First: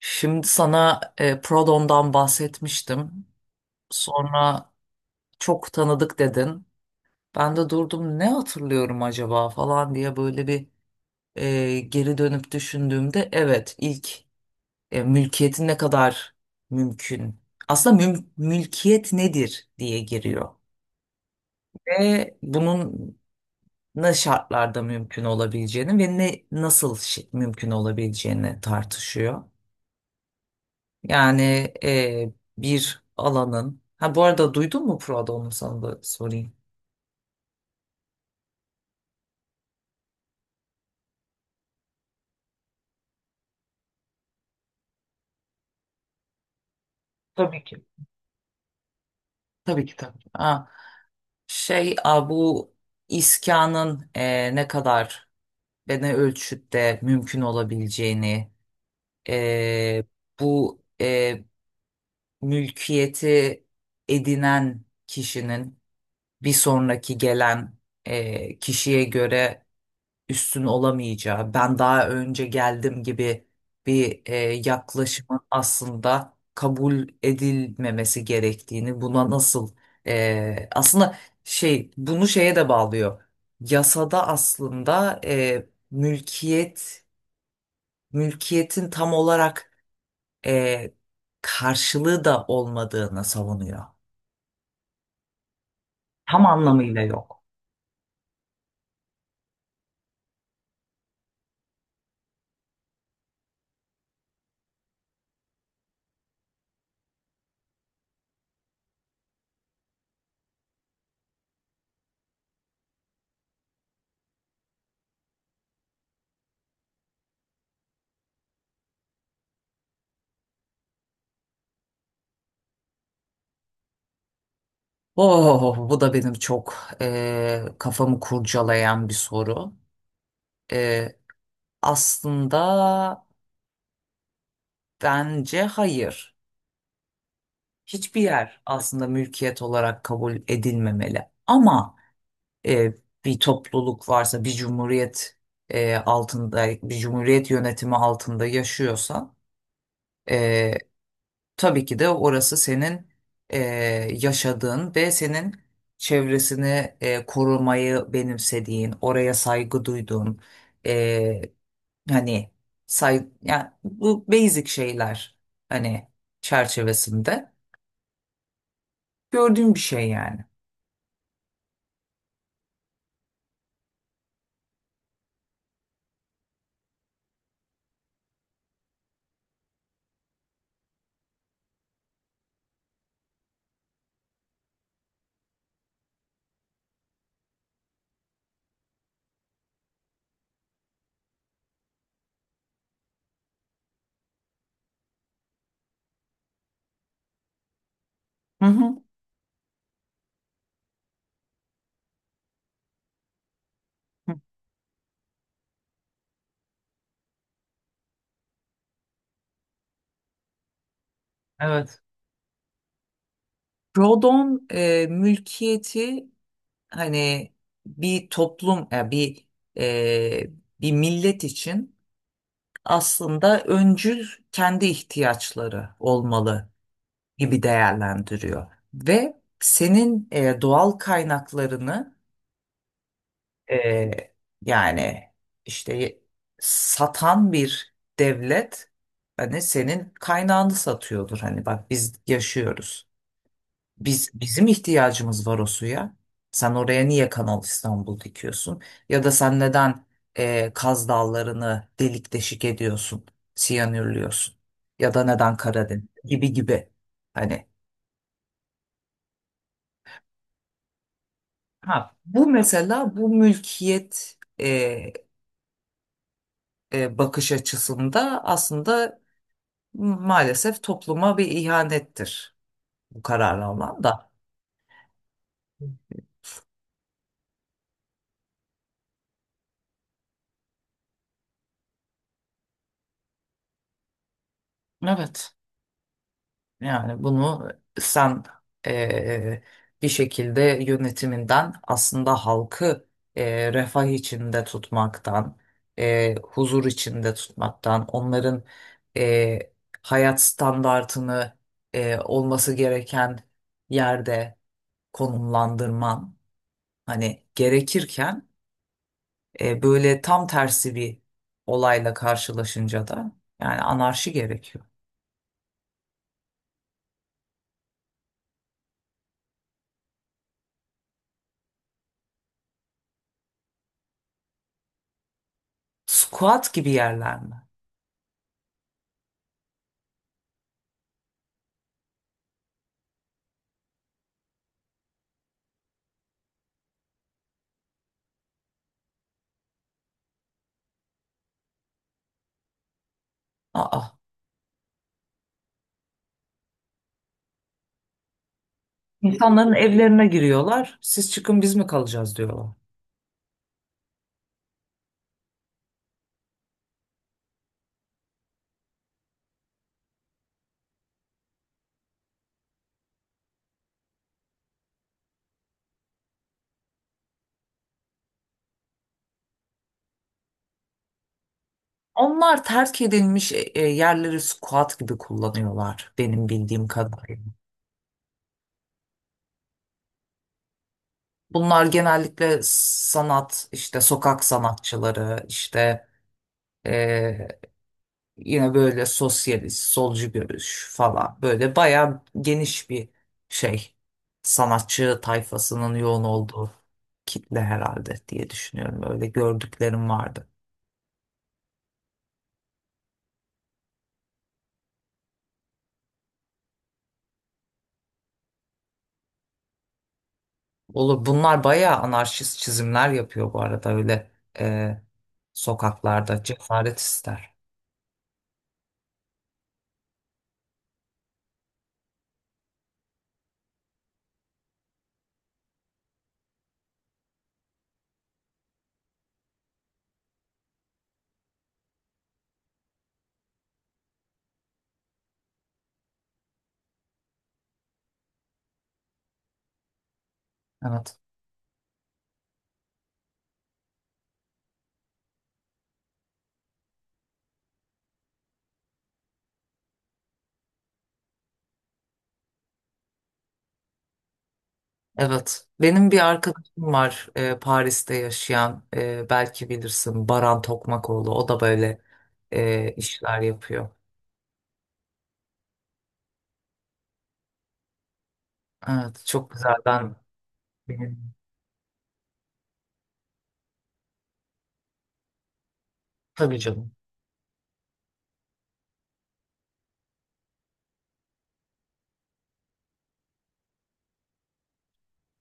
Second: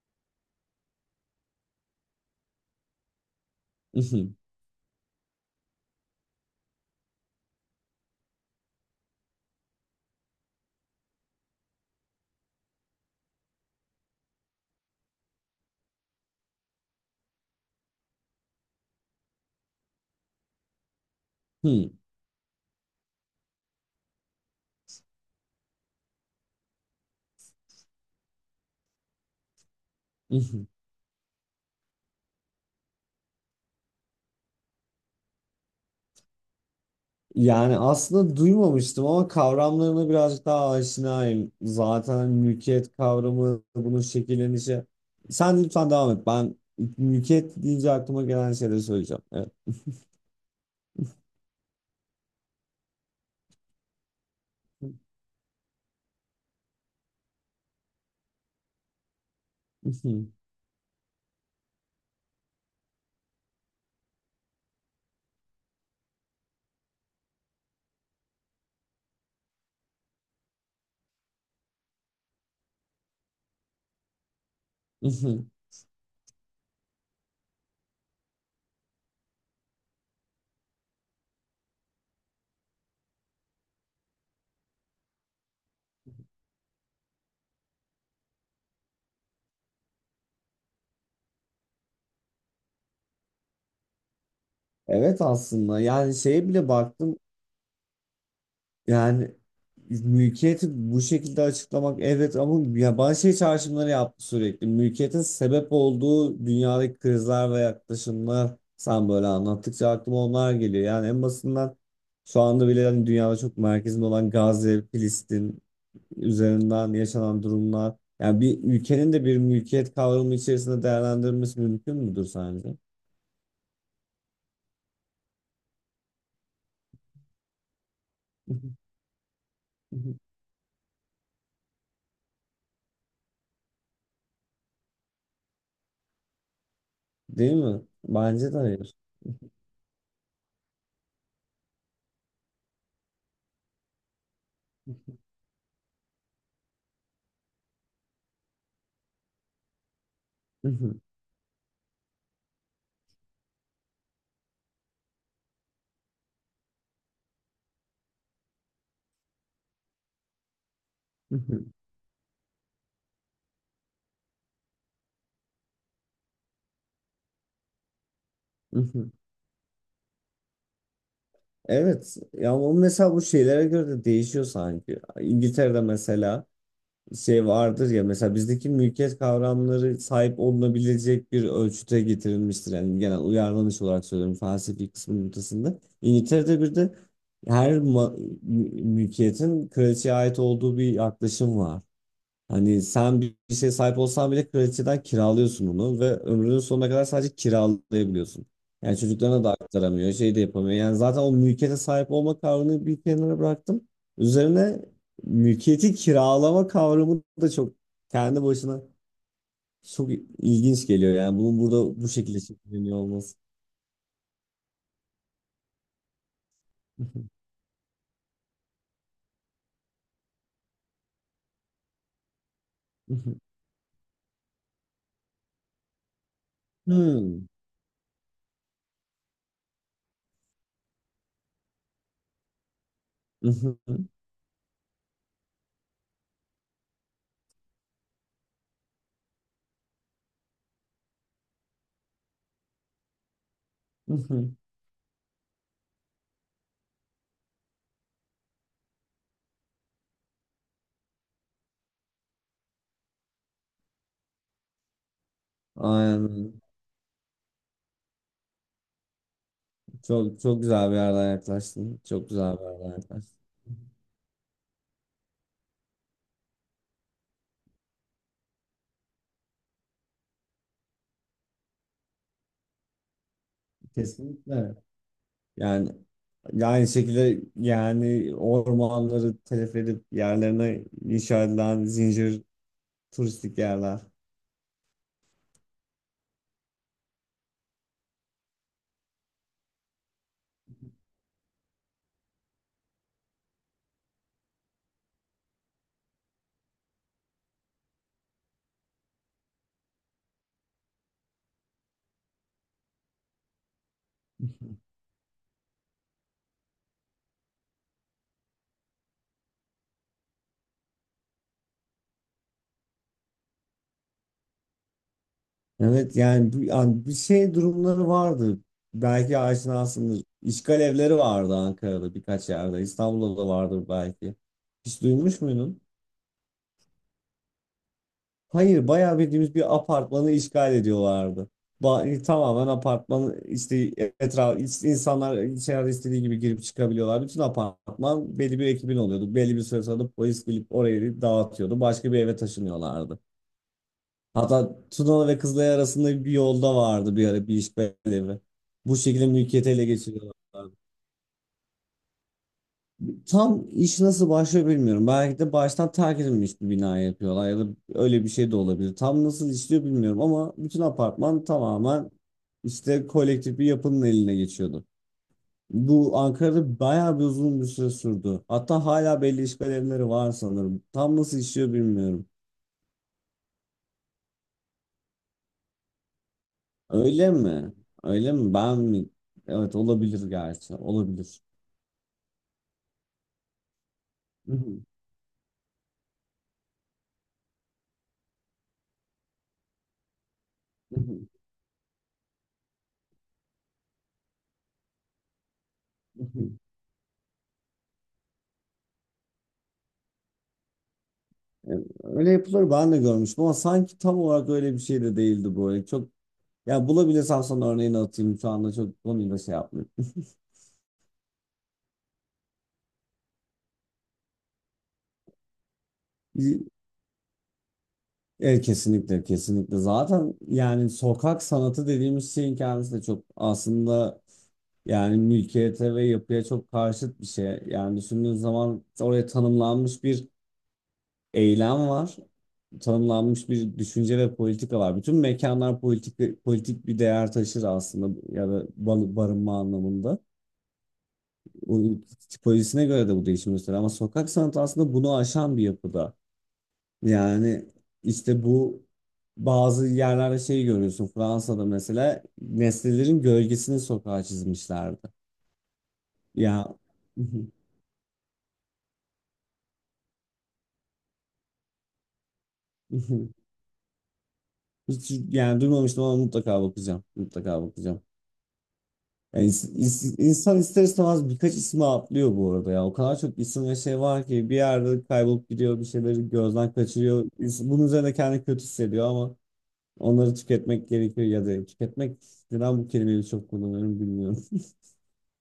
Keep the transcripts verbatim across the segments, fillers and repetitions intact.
Şimdi sana e, Prodon'dan bahsetmiştim. Mhm, Sonra çok tanıdık dedin. Ben de durdum, ne hatırlıyorum acaba falan diye böyle bir e, geri dönüp düşündüğümde evet ilk e, mülkiyetin ne kadar mümkün. Aslında müm- mülkiyet nedir diye giriyor. hı, Ve bunun ne şartlarda mümkün olabileceğini ve ne nasıl şi- mümkün olabileceğini tartışıyor. mhm. Yani e, bir alanın. Ha, bu arada duydun mu Prada, onu sana da sorayım. Yani aslında duymamıştım ama kavramlarına birazcık daha aşinayım. Zaten mülkiyet kavramı, bunun şekillenişi. Sen lütfen devam et. Ben mülkiyet Tabii ki. deyince aklıma gelen şeyleri söyleyeceğim. Evet. Tabii ki, tabii ki. Ha, şey a, bu iskanın e, ne kadar ve ne ölçütte mümkün olabileceğini, e, Mhm, bu e, mülkiyeti edinen kişinin bir sonraki gelen e, kişiye göre üstün olamayacağı, ben daha önce geldim gibi bir e, yaklaşımın mhm. aslında kabul edilmemesi gerektiğini, buna nasıl e, aslında şey bunu şeye de bağlıyor. Yasada aslında e, mülkiyet mülkiyetin tam olarak e, karşılığı da olmadığını savunuyor. Evet aslında yani Tam şeye bile anlamıyla baktım. yok. Yani mülkiyeti bu şekilde açıklamak evet ama ya bana şey çağrışımları yaptı sürekli. Mülkiyetin sebep olduğu dünyadaki krizler ve yaklaşımlar, sen böyle anlattıkça aklıma onlar geliyor. Yani en basından şu anda bile hani dünyada çok merkezinde olan Gazze, Filistin üzerinden yaşanan durumlar. Yani bir ülkenin de bir mülkiyet kavramı içerisinde değerlendirilmesi mümkün müdür sence? Oh, bu da benim çok eee, kafamı kurcalayan bir soru. Eee, Aslında bence hayır. Değil mi? Hiçbir Bence de yer hayır. aslında mülkiyet olarak kabul edilmemeli. Ama eee, bir topluluk varsa, bir cumhuriyet eee, altında, bir cumhuriyet yönetimi altında yaşıyorsan Ee, tabii ki de orası senin e, yaşadığın ve senin çevresini e, korumayı benimsediğin, oraya saygı duyduğun, e, hani say, yani bu basic şeyler hani çerçevesinde gördüğüm bir şey yani. Evet ya, o mesela bu şeylere göre de değişiyor sanki. İngiltere'de mesela şey vardır ya, mesela bizdeki mülkiyet kavramları sahip olunabilecek bir ölçüte getirilmiştir. Yani genel uyarlanış olarak söylüyorum, felsefi kısmın ortasında. İngiltere'de bir de her ma- mü- mülkiyetin kraliçeye ait olduğu bir yaklaşım var. Hani sen bir bir şeye sahip olsan bile kraliçeden kiralıyorsun onu ve ömrünün sonuna kadar sadece kiralayabiliyorsun. Hı Yani hı. çocuklarına da aktaramıyor, şey de yapamıyor. Yani zaten o mülkiyete sahip olma kavramını bir kenara bıraktım. Hı. Üzerine mülkiyeti kiralama kavramı da çok kendi başına çok ilginç geliyor. Yani bunun Evet. burada bu şekilde şekilleniyor olması. Rodon e, mülkiyeti hani bir toplum, ya bir e, bir millet için. Aslında öncül kendi ihtiyaçları olmalı Hmm. gibi değerlendiriyor. Ve senin e, doğal kaynaklarını e, yani işte satan bir devlet, hani senin kaynağını satıyordur. Hani bak, biz yaşıyoruz. Biz, bizim ihtiyacımız var o suya. Sen oraya niye Kanal İstanbul dikiyorsun? Ya da sen neden e, Kaz Dağları'nı delik deşik ediyorsun, siyanürlüyorsun? Ya da neden Karadeniz gibi Aynen. gibi. Hani, Çok çok güzel bir yerden yaklaştın. ha Çok bu güzel bir yerden mesela yaklaştın. bu mülkiyet e, e, bakış açısında aslında maalesef topluma bir ihanettir bu kararlı olan da. Kesinlikle. Yani aynı şekilde yani ormanları telef edip yerlerine inşa edilen zincir turistik yerler. Evet. Yani bunu sen eee, bir şekilde yönetiminden aslında halkı eee, refah içinde tutmaktan, eee, huzur içinde tutmaktan, onların eee, hayat standartını eee, olması gereken yerde konumlandırman hani gerekirken eee, böyle tam tersi bir olayla karşılaşınca da yani anarşi gerekiyor. Evet yani, bu- yani bir şey durumları vardı. Belki aşinasındır. İşgal evleri vardı Ankara'da birkaç yerde. İstanbul'da da vardır belki. Hiç duymuş muydun? Squat gibi yerler mi? Hayır, bayağı bildiğimiz bir apartmanı işgal ediyorlardı. Ba- tamamen apartman işte, etraf işte, insanlar içeride istediği gibi girip çıkabiliyorlar. Bütün apartman belli bir ekibin oluyordu. Belli bir süre sonra da polis gelip orayı dağıtıyordu. Başka bir eve taşınıyorlardı. Aa. Hatta Tunalı ve Kızılay arasında bir yolda vardı bir ara bir işgal evi. Bu şekilde mülkiyeti İnsanların ele evlerine geçiriyorlardı. giriyorlar. Siz çıkın biz mi kalacağız diyorlar. Tam iş nasıl başlıyor bilmiyorum. Belki de baştan terk edilmiş bir bina yapıyorlar ya da öyle bir şey de olabilir. Tam nasıl işliyor bilmiyorum ama bütün apartman tamamen işte kolektif bir yapının eline geçiyordu. Bu Ankara'da bayağı bir uzun bir süre sürdü. Hatta hala belli işgal evleri var sanırım. Tam nasıl işliyor bilmiyorum. Onlar terk edilmiş e, e, yerleri squat gibi kullanıyorlar benim bildiğim Öyle kadarıyla. mi? Öyle mi? Ben mi? Evet, olabilir gerçi. Olabilir. Bunlar genellikle sanat, işte sokak sanatçıları, işte e, yine böyle sosyalist, solcu görüş falan. Böyle bayağı geniş bir şey. Sanatçı tayfasının yoğun olduğu kitle herhalde diye düşünüyorum. Öyle gördüklerim vardı. Öyle yapılır, ben de görmüştüm ama sanki tam olarak öyle bir şey de değildi böyle. Çok. Ya bulabilirsem sana örneğini atayım. Şu anda çok konuyla şey yapmıyorum. Olur. Bunlar bayağı anarşist çizimler yapıyor bu arada, öyle e, sokaklarda cesaret ister. Evet, kesinlikle kesinlikle. Zaten yani sokak sanatı dediğimiz şeyin kendisi de çok aslında yani mülkiyete ve yapıya çok karşıt bir şey. Yani düşündüğün zaman oraya tanımlanmış bir eylem var. Tanımlanmış bir düşünce ve politika var. Bütün mekanlar politik, politik bir değer taşır aslında, ya da bar- barınma anlamında. Evet. O tipolojisine göre de bu değişim gösteriyor. Ama sokak sanatı aslında bunu aşan bir yapıda. Yani işte bu bazı yerlerde şey görüyorsun. Fransa'da mesela nesnelerin gölgesini sokağa çizmişlerdi. Evet. Benim bir Ya, arkadaşım var e, Paris'te yaşayan, e, belki bilirsin, Baran Tokmakoğlu. O da böyle e, işler yapıyor. hiç yani duymamıştım ama mutlaka bakacağım. Mutlaka bakacağım. Evet. Yani Çok ins- güzel. ins- Ben insan ister istemez benim, birkaç ismi atlıyor bu arada ya. O kadar çok isim ve şey var ki bir yerde kaybolup gidiyor, bir şeyleri tabii gözden canım. kaçırıyor. İns- Bunun üzerine kendi kötü hissediyor ama onları tüketmek gerekiyor ya da tüketmek, neden bu kelimeyi çok kullanıyorum bilmiyorum.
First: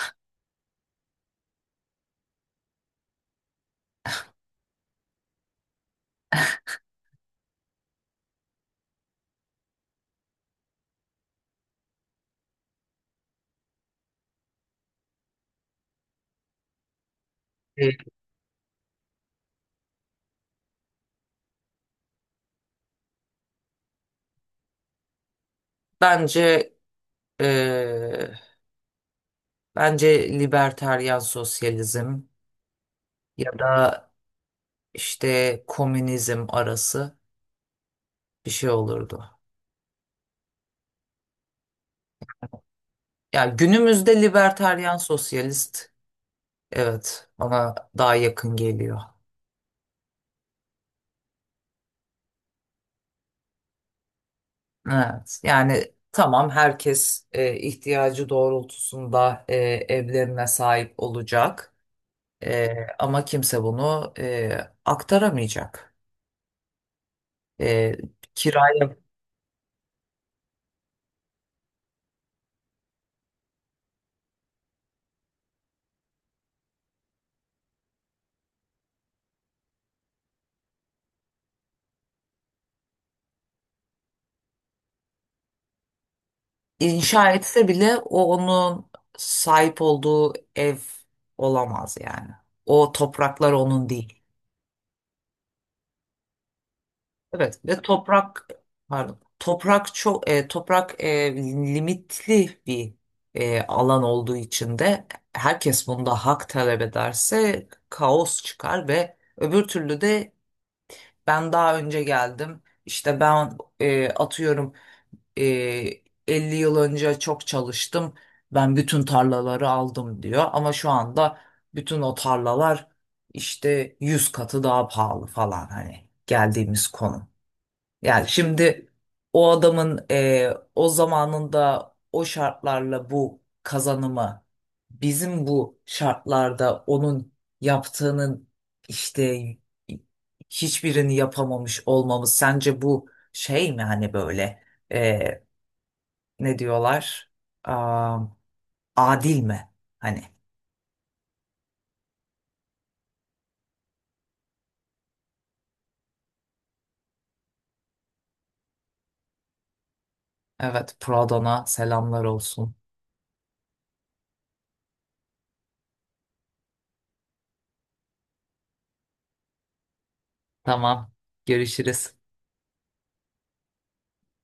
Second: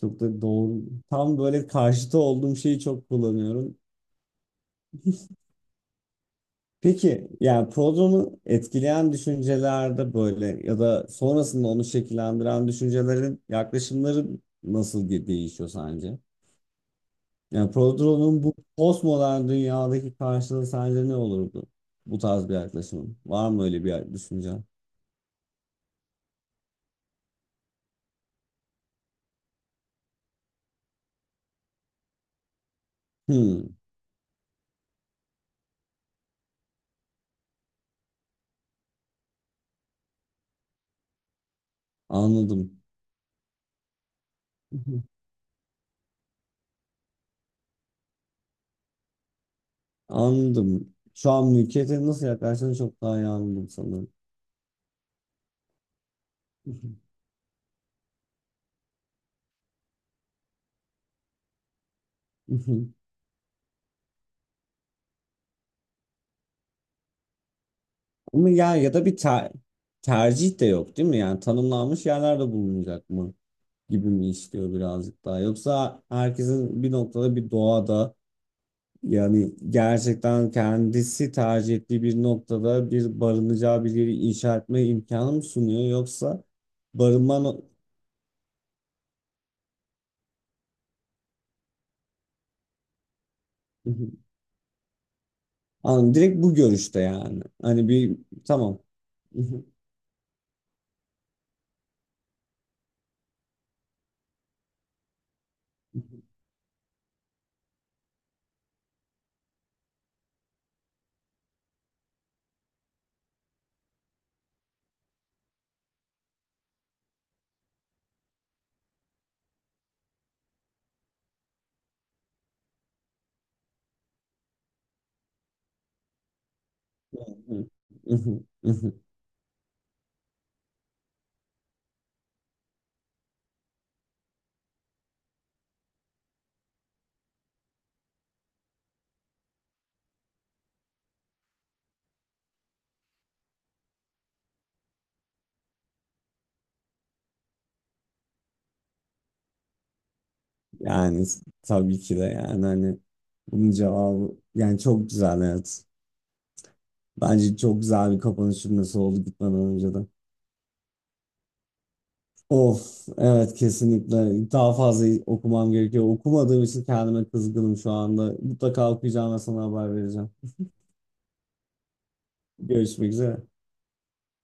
Çok da doğru. Tam böyle karşıtı olduğum şeyi çok kullanıyorum. Peki yani programı etkileyen düşüncelerde böyle ya da sonrasında onu şekillendiren düşüncelerin yaklaşımları nasıl ge- değişiyor sence? Yani E, programın bu postmodern dünyadaki karşılığı sence ne olurdu? Bu tarz bir yaklaşımın. Var mı öyle bir düşünce? bence e, bence liberteryan sosyalizm ya Hmm, da işte komünizm arası bir şey olurdu. anladım. Ya günümüzde libertaryen sosyalist, evet, bana daha yakın geliyor. Anladım. Şu an mülkiyete nasıl yaklaştığını çok daha iyi anladım sanırım. Evet yani tamam, herkes e, ihtiyacı doğrultusunda e, evlerine sahip olacak, E, ama kimse bunu e, aktaramayacak. E, Ama ya ya kiraya da bir ter- tercih de yok değil mi? Yani tanımlanmış yerlerde bulunacak mı gibi mi istiyor birazcık daha? Yoksa herkesin bir noktada bir doğada yani gerçekten kendisi tercih ettiği bir noktada bir barınacağı bir yeri inşa etme imkanı mı sunuyor? Yoksa inşa barınma no- etse bile o onun sahip olduğu ev olamaz yani. O topraklar onun değil. Anladım, direkt bu görüşte yani. Evet, ve Hani bir, toprak, tamam. pardon, toprak çok e, toprak e, limitli bir e, alan olduğu için de herkes bunda hak talep ederse kaos çıkar. Ve öbür türlü de ben daha önce geldim, işte ben, e, atıyorum, e, elli yıl önce çok çalıştım, ben bütün tarlaları aldım diyor, ama şu anda bütün o tarlalar işte yüz katı daha pahalı falan, hani geldiğimiz konum. Yani şimdi o adamın eee, o zamanında o şartlarla bu kazanımı, bizim bu şartlarda onun yaptığının işte hiçbirini yapamamış olmamız, sence bu şey mi, hani böyle eee, ne diyorlar, Aa, adil mi? Hani Yani tabii ki de yani hani bunun cevabı yani çok güzel, evet. Bence çok güzel bir kapanış cümlesi oldu gitmeden önce de. evet, Pradon'a selamlar olsun. Of, evet, kesinlikle daha fazla okumam gerekiyor. Okumadığım için kendime kızgınım şu anda. Mutlaka okuyacağım ve sana haber vereceğim. Tamam, görüşürüz. Görüşmek üzere.